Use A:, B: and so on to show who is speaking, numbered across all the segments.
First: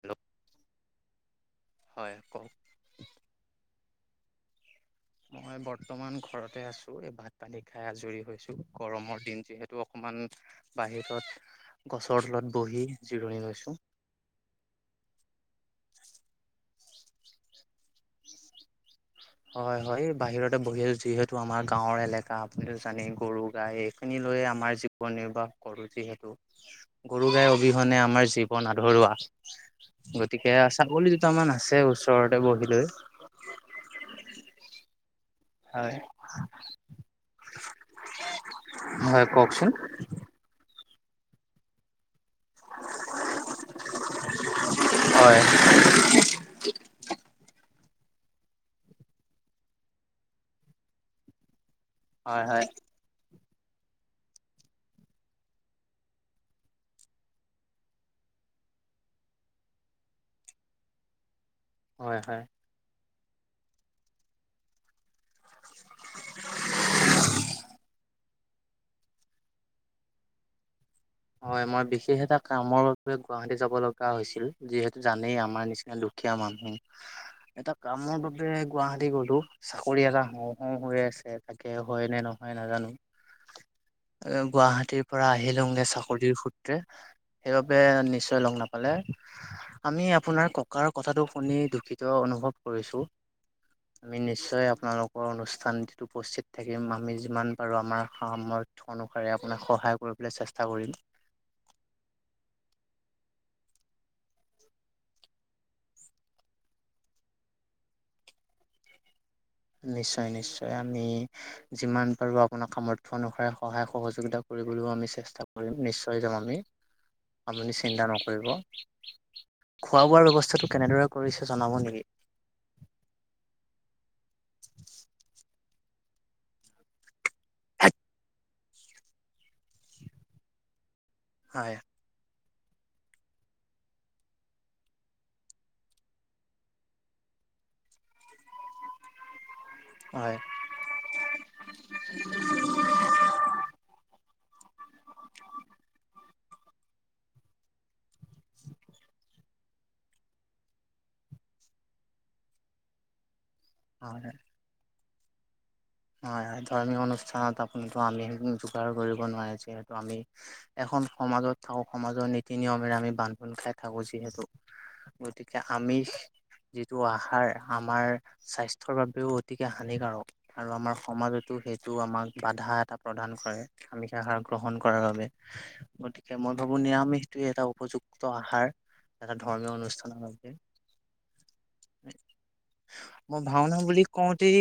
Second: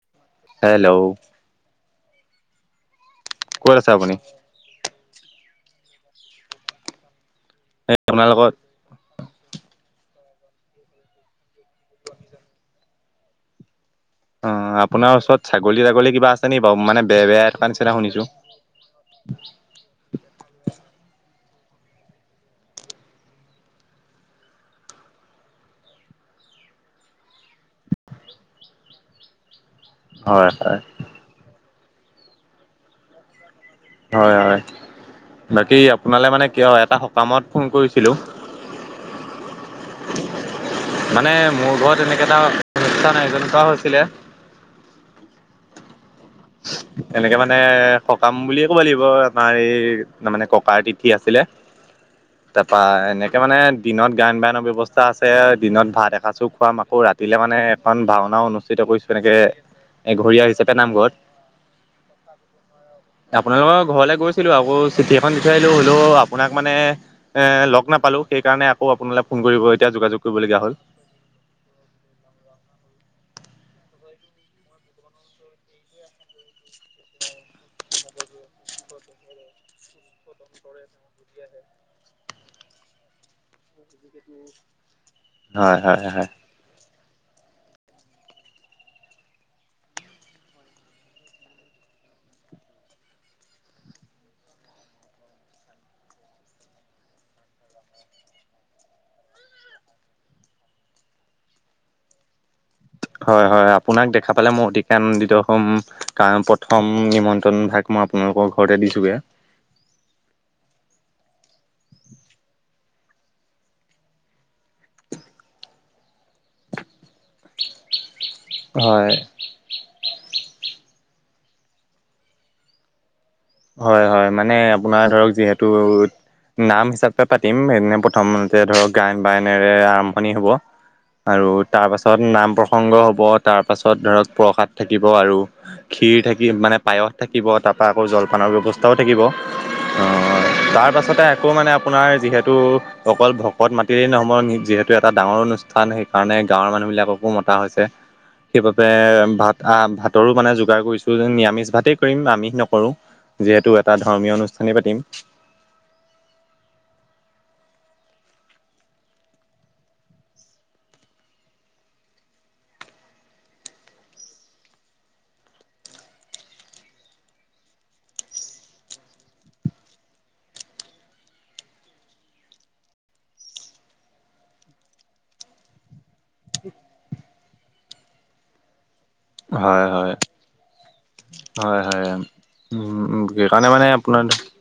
A: Hello
B: hello!
A: হয়, আকৌ।
B: ভাল আছে আপুনি?
A: মই বৰ্তমান ঘৰতে আছোঁ। এই বাট পানী খাই
B: এই
A: আজৰি
B: আপোনাৰ লগত
A: হৈছোঁ। গৰমৰ দিন যিহেতু, অকমান বাহিৰত, গছৰ তলত বহি জিৰণি লৈছোঁ।
B: অ'! আপোনাৰ ওচৰত ছাগলী তাগলী কিবা আছে নি বাৰু? মানে, বে বেয়াই থকা নিচিনা শুনিছোঁ।
A: হয়, হয়। এই, বাহিৰতে বহি আছোঁ। যিহেতু, আমাৰ গাঁৱৰ এলেকা। আপুনি জানেই, গৰু, গাই, এইখিনি লৈয়ে আমাৰ জীৱন নিৰ্বাহ কৰোঁ যিহেতু। গৰু- গাই অবিহনে আমাৰ জীৱন আধৰুৱা!
B: হয়
A: গতিকে,
B: হয়
A: ছাগলী দুটামান আছে, ওচৰতে বহি লৈ।
B: হয়, হয়। বাকী,
A: হয়
B: আপোনালৈ মানে, কিয়? এটা সকামত ফোন কৰিছিলোঁ।
A: হয়, কওঁকচোন?
B: মানে, মোৰ ঘৰত এনেকা এটা, অনুষ্ঠান আয়োজন কৰা হৈছিলে।
A: হয়
B: এনেকে মানে, সকাম বুলিয়ে ক'ব লাগিব। আমাৰ এই, তাৰ মানে, ককাৰ তিথি আছিলে।
A: হয় হয়
B: তাৰপা, এনে এতিয়া মানে, দিনত গায়ন, বায়নৰ ব্যৱস্থা আছে। দিনত ভাত এসাজোঁ খুৱাম। আকৌ, ৰাতিলে মানে, এখন ভাওনা অনুষ্ঠিত কৰিছোঁ। এনেকে, এঘৰীয়া হিচাপে নামঘৰত
A: হয় হয়
B: আপোনালোকৰ ঘৰলৈ গৈছিলোঁ। আকৌ, চিঠি এখন বিচাৰিলোঁ। হ'লেও আপোনাক মানে, এ, লগ নাপালোঁ। সেই কাৰণে, আকৌ আপোনালে ফোন কৰিব, এতিয়া যোগাযোগ কৰিবলগীয়া হ'ল।
A: হয়! মই বিশেষ এটা কামৰ বাবে গুৱাহাটী যাব লগা [unintelligible] হৈছিল। যিহেতু, জানেই আমাৰ নিচিনা দুখীয়া মানুহ এটা কামৰ বাবে গুৱাহাটী গলোঁ। চাকৰি এটা হওঁ হওঁ হৈ আছে। তাকে, হয় নে ন মই নাজানোঁ।
B: [unintelligible]
A: এ গুৱাহাটীৰ পৰা আহিলুং
B: হয়
A: এ
B: হয়
A: চাকৰিৰ সূত্ৰে। সেইবাবে নিশ্চয় লগ নাপালে। আমি আপোনাৰ ককাৰ কথাটো শুনি দুূখিত অনুভৱ কৰিছোঁ। আমি নিশ্চয় আপোনালোকৰ অনুষ্ঠান যিটো উপস্থিত থাকিম আমি যিমান পাৰো আমাৰ সামৰ সেইটো অনুসাৰে আপোনাক সহায় কৰিবলৈ চেষ্টা কৰিম।
B: হয়, হয়, আপোনাক দেখা পালে মই অতিকে আনন্দিত হ'ম, কাৰণ প্ৰথম নিমন্ত্ৰণ ভাগ মই আপোনালোকৰ ঘৰতে দিছোগে এয়।
A: নিশ্চয় নিশ্চয়, আমি যিমান পাৰো আপোনাক সমৰ্থ্য অনুসাৰে সহায় সহযোগিতা কৰ [unintelligible] চেষ্টা কৰিম নিশ্চয় যাম আমি, আপুনি চিন্তা নক কৰিব।
B: হয়
A: খোৱা বোৱাৰ ব্যৱস্থাটো কেনেদৰে কৰিছে জনাব নেকি?
B: হয়, হয়, মানে আপোনাৰ ধৰক যিহেতু নাম হিচাপে পাতিম সেইদিনা প্ৰথমতে ধৰক গায়ন বায়নেৰে আৰম্ভণি হ'ব। আৰু
A: হয়
B: তাৰপাছত নাম প্ৰসংগ হ'ব তাৰপাছত ধৰক প্ৰসাদ থাকিব আৰু। খীৰ থাকি মানে পায়স থাকিব তাৰ পৰা আকৌ জলপানৰ ব্যৱস্থাও থাকিব।
A: হয়,
B: তাৰ পাছতে আকৌ মানে আপোনাৰ যিহেতু, অকল ভকত মাতিলে নহব নিজে সেইটো এটা ডাঙৰ অনুষ্ঠান সেইকাৰণে গাঁৱৰ মানুহ বিলাককো মতা হৈছে। সেইবাবে ভাত আহ ভাতৰো মানে যোগাৰ কৰিছো নিৰামিষ ভাতেই কৰিম আমিষ নকৰোঁ। যিহেতু এটা
A: হয়
B: ধৰ্মীয় অনুষ্ঠানেই পাতিম।
A: হয়, হয়, ধৰ্মিক অনুষ্ঠানত আপুনিতো আমিষ যোগাৰ কৰিব নোৱাৰে যিহেতু আমি, এখন খন, সমাজত থাকোঁ সমাজৰ নীতি নিয়মেৰে আমি বান্ধোন খাই থাকো যিহেতু গতিকে আমিষ যিটো আহাৰ আমাৰ, স্বাস্থ্যৰ বাবেও অতিকে হানিকাৰক। আৰু আমাৰ সমাজতো সেইটো আমাক বাধা এটা প্ৰদান কৰে, আামিষ আহাৰ গ্ৰহণ কৰাৰ বাবে। গতিকে মই ভাবো নিৰামিষটোৱে এটা উপযুক্ত আহাৰ। এটা ধৰ্মীয়
B: হয় হয়
A: অনুষ্ঠানৰ লৈকে।
B: হয়, হয়, উম, উম,
A: মই
B: সেইকাৰণে
A: ভাওনা
B: মানে
A: বুলি
B: আপোনাৰ
A: কওঁতেই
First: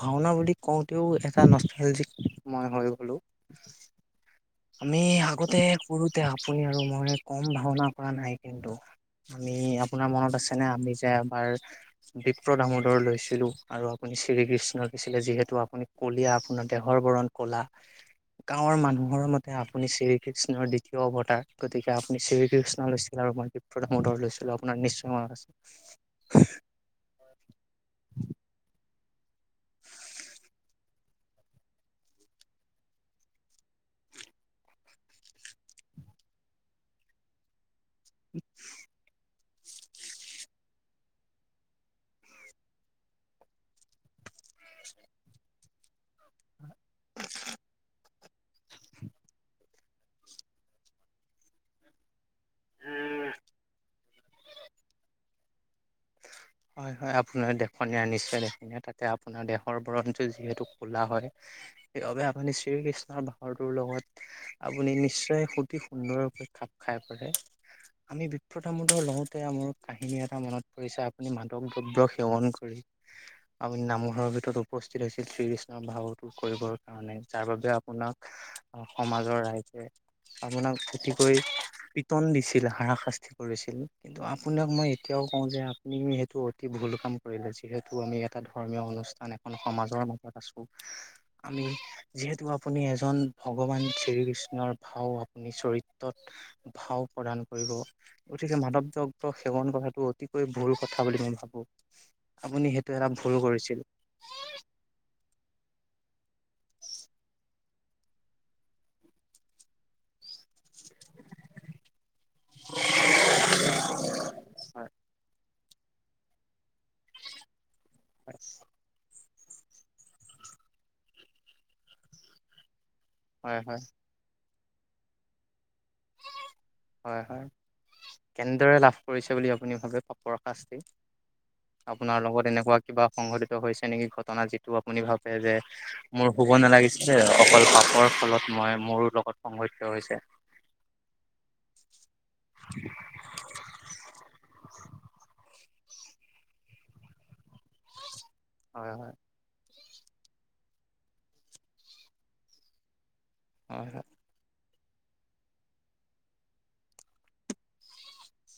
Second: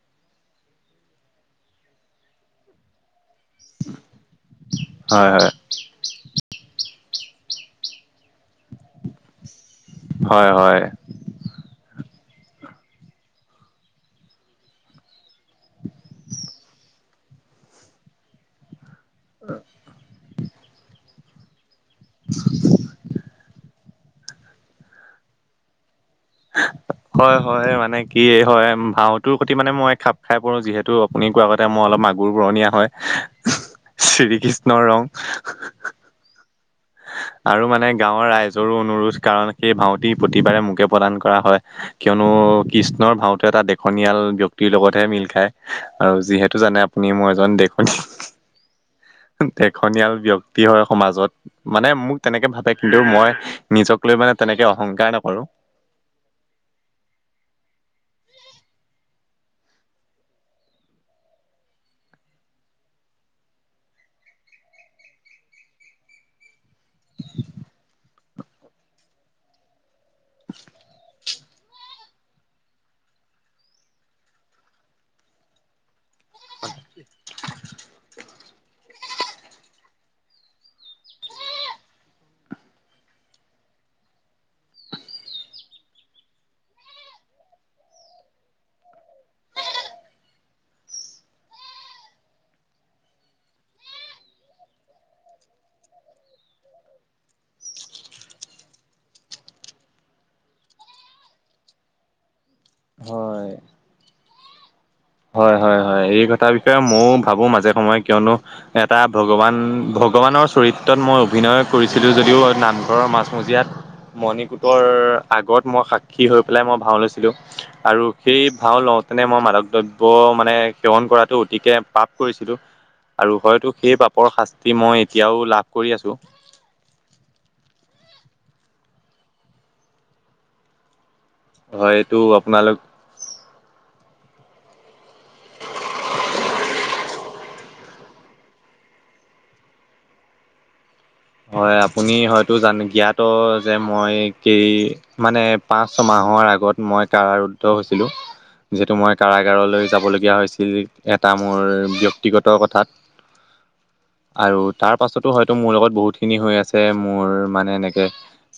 A: ভাওনা বুলি কওঁতেও এটা নষ্টালজিক, মই হৈ গ'লো। আমি
B: হয়
A: আগতে কৰোতে, আপুনি আৰু মই। কম ভাওনা কৰা নাই কিন্তু, আমি আপোনাৰ মনত
B: হয় হয়
A: আছেনে
B: হয়
A: আমি যে এবাৰ বিপ্ৰদ দামোদৰ লৈছিলো, আৰু আপুনি শ্ৰীকৃষ্ণ লৈছিলে যিহেতু আপুনি কলিয়া আপোনাৰ দেহৰ বৰ বৰণ কলা, গাওঁৰ মানুহৰ মতে আপুনি শ্ৰীকৃষ্ণৰ দ্বিতীয় অৱতাৰ, গতিকে আপুনি শ্ৰীকৃষ্ণৰ নিচিনা ৰমে [unintelligible] লৈছিলো আপোনাৰ নিশ্চয় মনত আছে।
B: হয়, হয়, মানে কি হয় ভাও তোৰ প্ৰতি মানে মই খাপ খাই পৰো যিহেতু আপুনি কোৱা আগতে মই অলপ মাগুৰ বৰণীয়া হয়। শ্ৰীকৃষ্ণৰ ৰং। আৰু মানে গাঁৱৰ ৰাইজৰো অনুৰোধ কাৰনে সেই ভাওটি প্ৰতিবাৰে মোকে প্ৰদান কৰা হয়, কিয়নো কৃষ্ণৰ ভাওটো এটা দেশনিয়াল ব্যক্তি টিৰ লগতহে মিল খায় আৰু যিহেতু জানে আপুনি মই এজন [unintelligible] দেশনীয়াল ব্যক্তি হয় সমাজত। মানে মোক তেনেকে ভাতে কিন্তু মই, নিজক লৈ মানে তেনেকে অহংকাৰ নকৰোঁ। [unintelligible]
A: হয়, হয় আপোনাৰ দেখনীয়া নিশ্চয় দেখনিয়া তাতে আপোনাৰ দেহৰ বৰণটো যিহেতু কোলা হয়। সেইবাবে আপুনি শ্ৰীকৃষ্ণৰ ভাওটোৰ লগত, আপুনি নিশ্চয় সুতি সুন্দৰ ৰুপে খাপ খাই পৰে, আমি বিপ্ৰতামদ লওঁতে আমোৰ কাহিনী এটা মনত পৰিছে আপ আপুনি মাদক দ্ৰব্য সেৱন কৰি, আপুনি নামঘৰৰ ভিতৰত উপস্থিত হৈছিল শ্ৰীকৃষ্ণৰ ভাওত টো, কৰিবৰ কাৰণে, যাৰ বাবে আপোনাক সমাজৰ ৰাইজে আপোনাক অতিকৈ পিটন দিছিল, হাৰাশাস্তি কৰিছিল কিন্তু আপোনাক মই এতিয়াও কওঁ যে নি মি সেইটো অতি ভুল কাম কৰিলে যিহেতু আমি এটা ধৰ্মীয় অনুষ্ঠান এখন সমাজৰ মাজত আছোঁ। আমি যিহেতু আপুনি এজন ভগৱান শ্ৰীকৃষ্ণৰ ভাও আপুনি চৰিত্ৰ ভাও প্ৰদান কৰিব গতিকে মাদক দৈব্য সেৱন কৰাটো অতিকৈ ভুল। কথা বুলি মই ভাবো আপুনি সেইটো এটা ভুল
B: হয়
A: কৰিছিল।
B: হয় হয় হয় এই কথাৰ বিষয়ে ময়ো ভাবো মাজে সময়ে কিয়নো এটা ভগৱান। ভগৱানৰ চৰিত। তত মই অভিনয় কৰিছিলোঁ যদিও নামঘৰৰ মাজ মজিয়াত মণিকোটৰ
A: হয়
B: আগত মই সাক্ষী হৈ পেলাই মই ভাও লৈছিলোঁ, আৰু
A: হয়
B: সেই ভাও লওঁতেনে মই মাদক দ্ৰব- প মানে সেৱন কৰাতটো অতিকে পাপ কৰিছিলো আৰু
A: হয়
B: হয়তো
A: হয়
B: সেই পাপৰ শাস্ত- তি মই এতিয়াও লাভ কৰি আছোঁ।
A: হয় হয় কেনেদৰে লাভ কৰিছে বুলি আপুনি ভাবে পাপৰশাস্তি।
B: হয়তো
A: আপোনাৰ লগত
B: আপোনালোক
A: এনেকুৱা কিবা সংঘটিত হৈছে নেকি ঘটনা যিটো আপুনি ভাবে যে মোৰ হ'ব নালাগিছে যে অকল পাপৰ ফলত মই মোৰো লগত সংঘটিত হৈছে।
B: হয় আপুনি হয়তো জান জ্ঞাত যে মই কেই- মানে পাঁচ ছমাহৰ আগত মই কাৰাৰুদ্ধ হৈছিলো
A: হয়
B: যিহেতু মই
A: হয়
B: কাৰাগাৰলৈ যাবলগীয়া হৈছিল, এটা মোৰ ব্যক্তিগত কথাত
A: হয় হয়
B: আৰু তাৰ পাছতো হয়তো মোৰ লগত বহুত খিনি হৈ আছে মোৰ মানে এনেকে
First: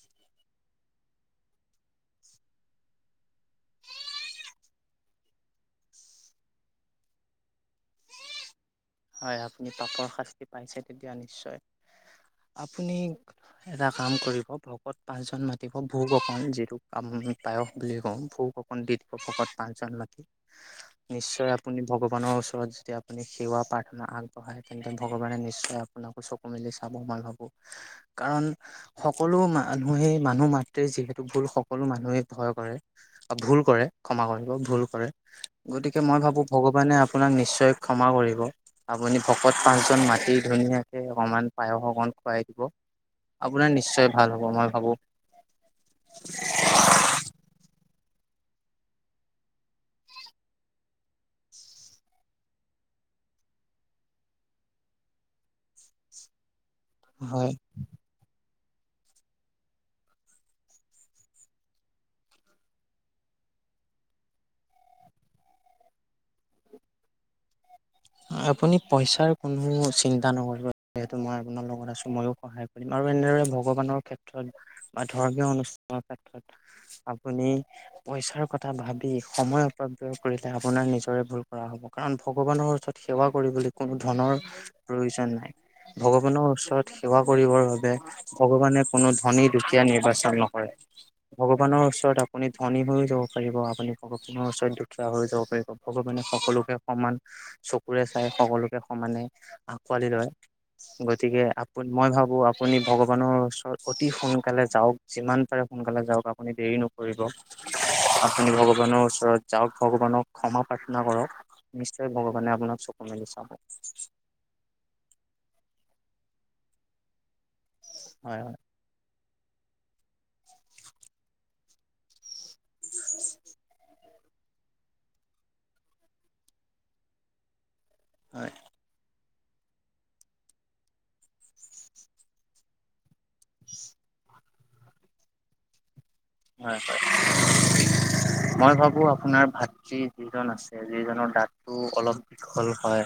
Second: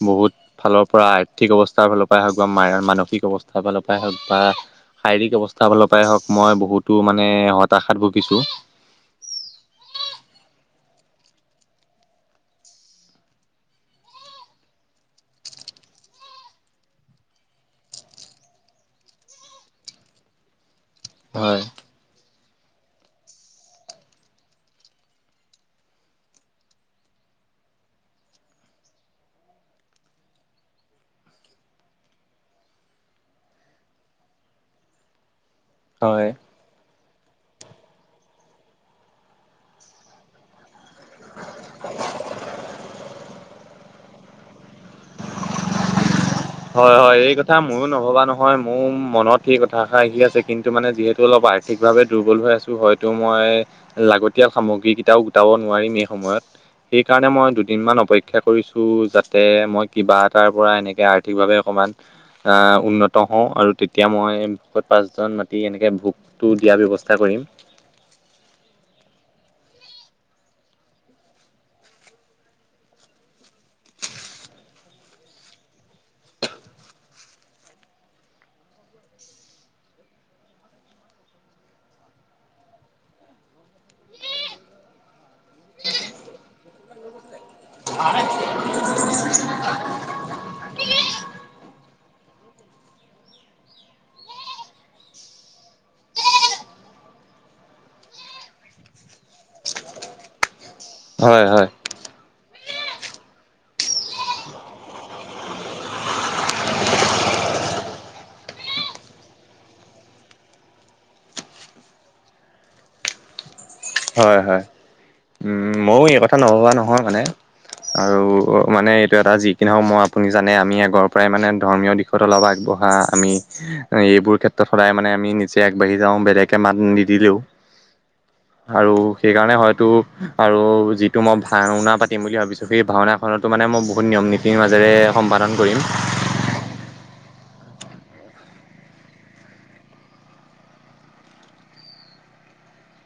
B: বহুত ফালৰ পৰা আৰ্থিক অৱস্থাৰ ফালৰ পৰা হওঁক বা মা- মায়ৰ মানসিক অৱস্থাৰ ফালৰ পৰাই হওক বা শাৰীৰিক অৱস্থা ফালৰ পৰাই হওক মই বহুতো মানে হতাশাত ভুগিছো।
A: হয় আপুনি পাপৰ শাস্তি পাইছে তেতিয়া নিশ্চয়। আপুনি এটা কাম কৰিব ভকত পাঁচজন মাতিব ভোগ অক যিটো কাম পায়স বুলি কওঁ ভোক অকন দি ভকত পাঁচজন মাতি। নিশ্চয়
B: হয়
A: আপুনি ভগৱানৰ ওচৰত যেতিয়া আপুনি সেৱা পা- ৰ্থনা আগবঢ়াই তেন্তে ভগৱানে নিশ্চয় আপোনাকো চকু মেলি চাব মই ভাবো। কাৰণ সকলো মানুহে মানুহ মাতৃ যিহেতু ভুল সকলো মানুহে ভয় কৰে বা ভুল কৰে। ক্ষমা কৰিব ভুল কৰে, গতিকে
B: হয়
A: মই ভাবো ভগৱানে আপোনাক নিশ্চয় ক্ষমা কৰিব। আপুনি ভকত পাঁচ জন মাটি ধুনীয়াক কে অকমান পায়স অকন খুৱাই দিব আপোনাৰ নিশ্চয়। ভাল হ'ব মই ভাবো।
B: হয় হয় এই কথা ময়ো নভবা নহয় মোৰ মনত সেই কথাষা আহি আছে, কিন্তু মানে যিহেতু অলপ আৰ্থিকভাৱে দুৰ্বল হৈ আছো, হয়তো মই। মই লাগতিয়াল সামগ্ৰী কেইটাও গোটাব নোৱাৰিম এই সময়ত। সেইকাৰণে মই
A: হয়
B: দুদিন মান অপেক্ষা কৰিছো যাতে মই কিবা এটাৰ পৰা এনেকে আৰ- সঠিকভাৱে অকণমান উন্নত হওঁ আৰু তেতিয়া মই ভোকত পাঁচজন মাতি এনেকৈ ভোক- টো দিয়াৰ ব্যৱস্থা কৰিম।
A: আপুনি পইচাৰ কোনো চিন্তা নকৰিব যিহেতু মই আপোনাৰ লগত আছো ময়ো সহায় কৰিম। আৰু এনেদৰে ভগৱানৰ ক্ষেত্ৰত বা ধৰ্মীয় অনুষ্ঠানৰ ক্ষেত্ৰত আপুনি পইচাৰ কথা ভাবি সময় অপব্যয় কৰিলে আপোনাৰ নিজৰে ভুল কৰা হ'ব। কাৰণ ভগৱানৰ ওচৰত সেৱা কৰিবলৈ কোনো ধনৰ প্ৰয়োজন নাই, ভগৱানৰ ওচৰত সেৱা কৰিবৰ বাবে ভগৱানে কোনো ধনী, দুখীয়া নিৰ্বাচন নকৰে। ভগৱানৰ ওচৰত আপুনি ধনী হৈ যাব পাৰিব, আপুনি ভগৱানৰ ওচৰত দুখীয়া হৈ যাব পাৰিব ভগৱানে সকলোকে সমান চ- কুৰে চাই সকলোকে সমানে আকোৱালি লয়, গতিকে
B: হয় হয়
A: আপোন মই ভাবো আপুনি ভগৱানৰ ওচৰত অতি সোনকালে যাওক, যিমান পাৰে সোনকালে যাওক আপুনি দেৰি নকৰিব। আপুনি ভগৱানৰ ওচৰত যাওক ভগৱানক ক্ষমা প্ৰাৰ্থনা কৰক নিশ্চয় ভগৱানে আপোনাক চকু মেলি চাব।
B: হয় হয় উম মইয়ো এই কথা নভবা নহয় মানে। আৰু
A: হয় হয়
B: মানে। এটা যি কি নহওঁক মই আপুনি জানে আমি আগৰ পৰাই মানে ধৰ্মীয় দিশত অলপ আগবঢ়া, আমি এই এইবোৰ ক্ষেত্ৰত সদায় মানে আমি নিজে আগবাঢ়ি যাওঁ বেলেকে মাত নিদিলেও।
A: হয়
B: আৰু সেইকাৰণে হয়তো আৰু যিটো মই ভাওনা পাতিম বুলি ভাবিছো সেই ভাওনা খনতো মানে মই বহুত নিয়ম নীতিৰ মাজেৰে সম্পাদন কৰিম।
A: হয় হয়।
B: অ।
A: মই ভাবো আপোনাৰ ভাতৃ যিজন আছে যিজনৰ দাঁতটো অলপ দীঘল হয়।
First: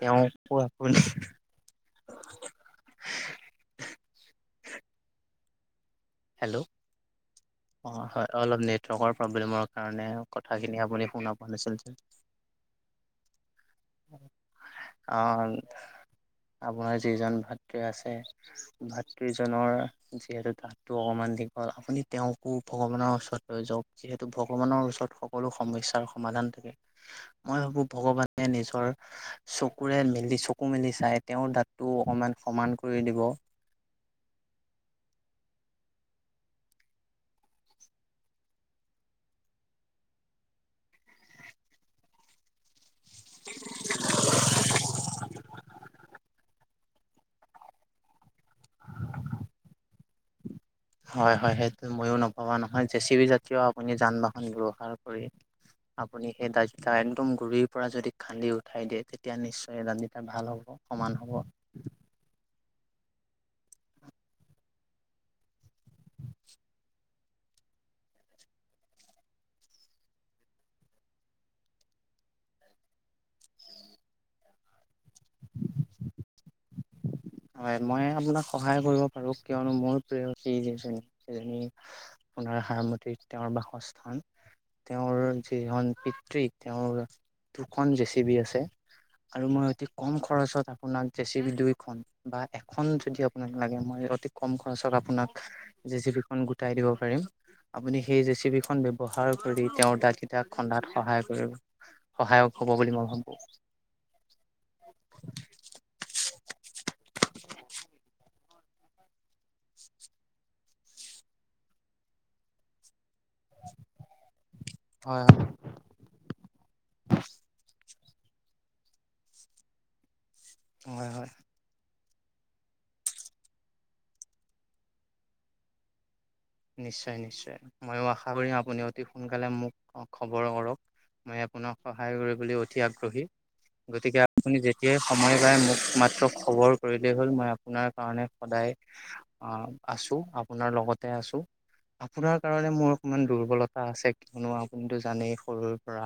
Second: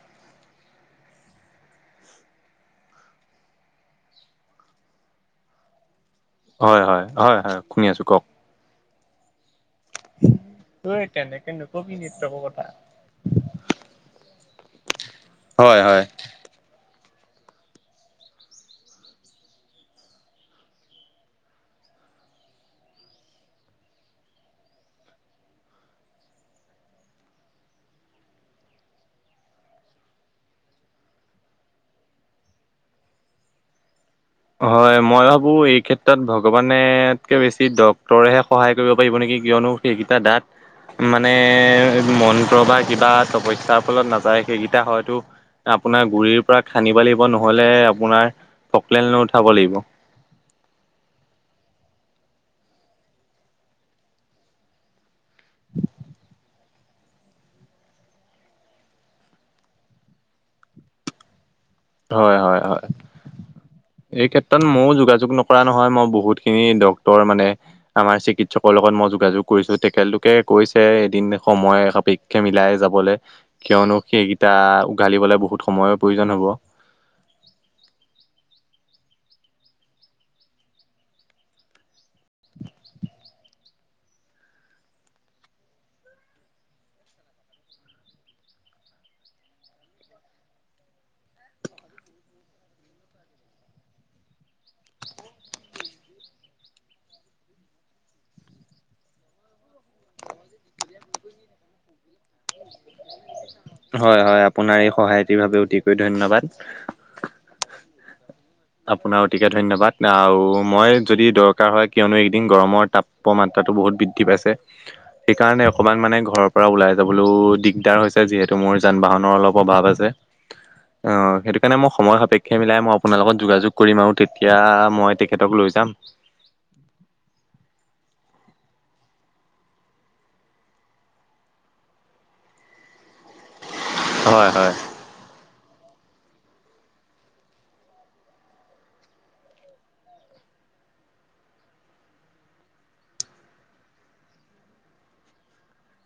A: তেওঁ ক আপুনি
B: [inaudible]
A: হেল্ল'
B: হয় হয় হয় হয় শুনি
A: অ
B: আছোঁ কওক
A: হয় অলপ নেটৱৰ্কৰ প্ৰব্লেমৰ কাৰণে কথাখিনি আপুনি শুনা পোৱা
B: তেনেকে
A: নাছিল যে
B: নকবি নৃত্যকৰ কথা।
A: অ
B: হয়
A: আপোনাৰ যিজন ভাতৃ আছে ভাতৃজনৰ যিহেতু তা টো অকমান দীঘল আপুনি তেওঁকো ভগৱানৰ ওচৰত লৈ যাওক যিহেতু ভগৱানৰ ওচৰত সকলো সম- স্যাৰ সমাধান থাকে মই ভাবো ভগৱানে নিজৰ চকুৰে মেলি চকু মেলি লি চাই তেওঁৰ দাঁতটো অকমান সমান কৰি দিব।
B: [inaudible] হয় মই ভাবো এই ক্ষেত্ৰত ভগৱানতকে বেছি ডক্তৰেহে সহায় কৰিব পাৰিব নেকি? কিয়নো সেইকেইটা দাত মানে মন্ত্ৰ বা কিবা তপস্যাৰ ফলত নাযায় সেইকেইটা হয়তো আপোনাৰ গুৰিৰ পৰা খানিব লাগিব নহলে আপোনাৰ টকলেন লৈ উঠাব লাগিব।
A: হয় হয় সেইটো ময়ো নভবা নহয়, জে চ বি জাতীয় আপুনি যান বাহন ব্যৱহাৰ কৰি আপুনি সে দা- এ একদম গুৰিৰ পৰা যদি খান্দি উঠাই দিয়ে তেতিয়া নিশ্চয় দাতটো ভাল হ'ব সমান হ'ব।
B: হয় হয় হয় এই ক্ষেত্ৰত মইও যোগাযোগ নক- কৰা নহয় মই বহুতখিনি ডক টৰ মানে আমাৰ চিকিৎসকৰ লগত মই যোগাযোগ কৰিছো তেখেতলোকে কৈছে এদিন সময় সাপ পেক্ষে মিলাই যাবলে কিয়নো সেইকেইটা উঘালিবলৈ বহুত সময়ৰ প্ৰয়োজন হ'ব।
A: হয় মই আপোনাক সহায় কৰিব পাৰো কিয়নো মোৰ প্ৰিয়শী যিজনী সেইজনী পুনাৰ সা সমতিত তেওঁৰ বাসস্থান। তেওঁৰ যিখন পিতৃ তেওঁৰ দুখন জে চি বি আছে। আৰু মই অতি কম খৰচত আপোনাক জেচিবি দুইখন বা এখন যদি আপোনাক লাগে মই অতি কম খৰচত আপোনাক জে চি বিখন গোটাই দিব পাৰিম। আপুনি সেই জেছিবি খন ব্যৱহাৰ কৰি তেওঁৰ গাত কেইটাক খন্দাত সহায় কৰিব। সহায়ক হব বুলি মই ভাবো।
B: হয় হয় আপোনাৰ এই সহায়টিৰ বাবে অতিকৈ ধন্যবাদ। আপোনাৰ অতিকে ধন্যবাদ আৰু মই যদি দৰকাৰ হয় কিয়নো এদিন গৰমৰ তাপ তাপমাত্ৰাতো বহুত বৃদ্ধি পাইছে
A: হয়
B: সেইকাৰণে অকমান মানে ঘৰৰ পৰা ওলাই যাবলৈও দিগদাৰ হৈছে। যিহেতু মোৰ যান বাহনৰ অলপ অভাৱ আছে।
A: হয় হয় হয়
B: সেতু কাৰণে ম- সময় সাপেক্ষে মিলাই মই আপোনাৰ লগত যোগাযোগ কৰিম আৰু তেতিয়া মই তেখেতক লৈ যাম।
A: নিশ্চয় নিশ্চয় ময়ো আশা কৰিম আপুনি অতি সোনকালে মোক খবৰ কৰক। মই আপোনাক সহায় কৰিবলৈ অতি আগ্ৰহী গতিকে
B: হয়
A: আপুনি
B: হয়
A: যেতিয়াই সময় পায় মোক মাত্ৰ খবৰ কৰিলেই হ'ল মই আপোনাৰ কাৰণে সদায় অ আছো আপোনাৰ লগত কতে আছোঁ।
B: [inaudible]
A: আপোনাৰ কাৰণে মোৰ অকমান দুৰ্বলতা আছে, কিয়নো আপুনিতো জানেই সৰুৰ পৰা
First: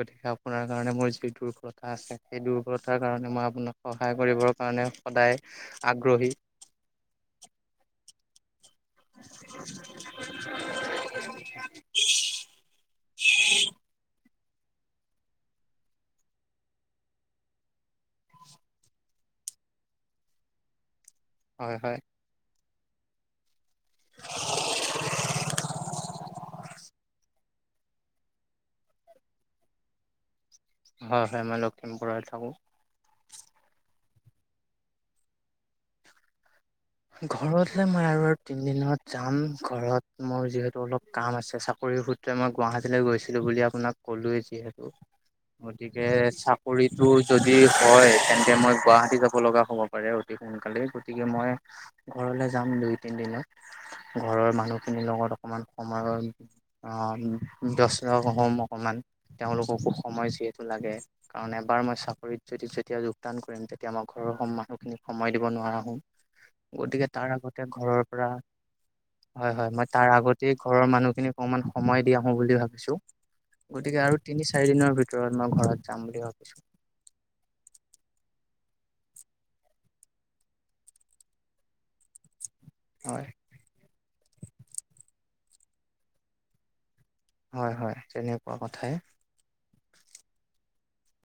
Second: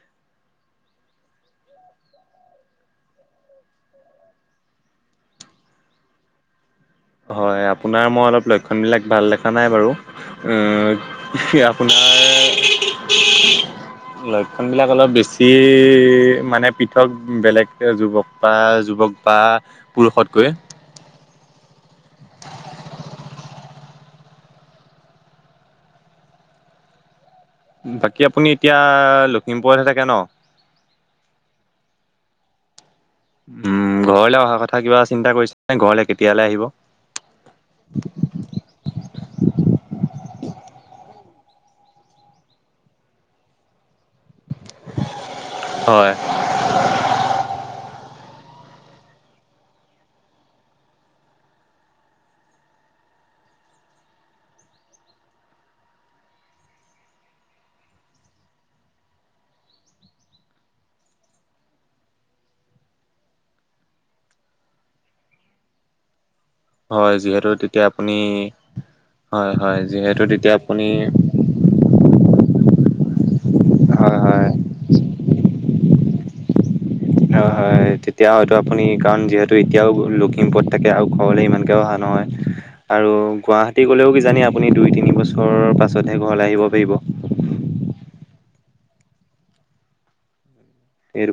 A: গতিকে আপোনাৰ কাৰণে মোৰ যি দুৰ্বলতা আছে। সেই দুৰ্বলতাৰ কাৰণে মই আপোনাক সহায় কৰিবৰ কাৰণে সদায় আগ্ৰহী
B: হয় আপোনাৰ মই অলপ ল কামবিলাক ভাল দেখা নাই বাৰু উম আপোনাৰ লৈ কামবিলাক অলপ বেছিয়েই মানে পৃথক বেলেগ যুৱক বা যুৱক বা বাত পুৰুষতকৈ
A: হয় হয়।
B: বাকী আপুনি এতিয়া লখিমপুৰতহে থাকে ন?
A: হয় হয় মই লখিমপুৰত থাকো।
B: উম ঘৰলে অহা কথা কিবা চিন্তা কৰিছেনে ঘৰলে কেতিয়ালৈ আহিব?
A: ঘৰতহে মই আৰু তিন দিনত যাম ঘৰত মোৰ যিহেতু অলপ কাম আছে চাক সেইসূত্ৰে মই গুৱাহাটীলৈ গৈছিলোঁ বুলি আপোনাক কলোৱে যিহেতু গতিকে
B: হয়
A: চাকৰিটো যদি হয় তেন এতিয়া মই গুৱাহাটী যাব লগা হ'ব পাৰে অতি সোনকালেই গতিকে মই ঘৰলৈ যাম দুই তিন দিনত। ঘৰৰ মানুহখিনিৰ লগত অকমান সময়ৰ আহ ব্যস্ত হম অকমান তেওঁলোককো সময় যিহেতু লাগে, কাৰণ এবাৰ মই চাকৰিত যদি যেতিয়া যোগদান কৰিম তেতিয়া আমাৰ ঘৰৰ মানুহ খিনিক সময় দিব নোৱাৰা হম। গতিকে
B: হয়
A: তাৰ
B: যিহেতু
A: আগতে
B: তেতিয়া
A: ঘৰৰ
B: আপুনি
A: পৰা হয় হয় মই তাৰ
B: যিহেতু
A: আগতে
B: তেতিয়া
A: ঘৰৰ
B: আপুনি
A: মানুহখিনিক অকমান সময় দি আহো বুলি ভাবিছো। গতিকে
B: হয়
A: আৰু
B: হয়
A: তিনি চাৰি দিনৰ ভিতৰত মই ঘৰত যাম বুলি ভাবিছো।
B: হয় হয় তেতিয়া হয়টো আপুনি কাৰণ যিহেতু এতিয়াও লখিমপুৰত থাকে আৰু ঘৰলে ইমানকে অহা নহ হয়। আৰু
A: হয়
B: গুৱাহাটী গ'লেও কিজানি আপুনি দুই তিনি বছৰৰ পাছতহে ঘৰলৈ আহিব পাৰিব।
A: হয় হয় তেনেকুৱা কথাই।
B: এই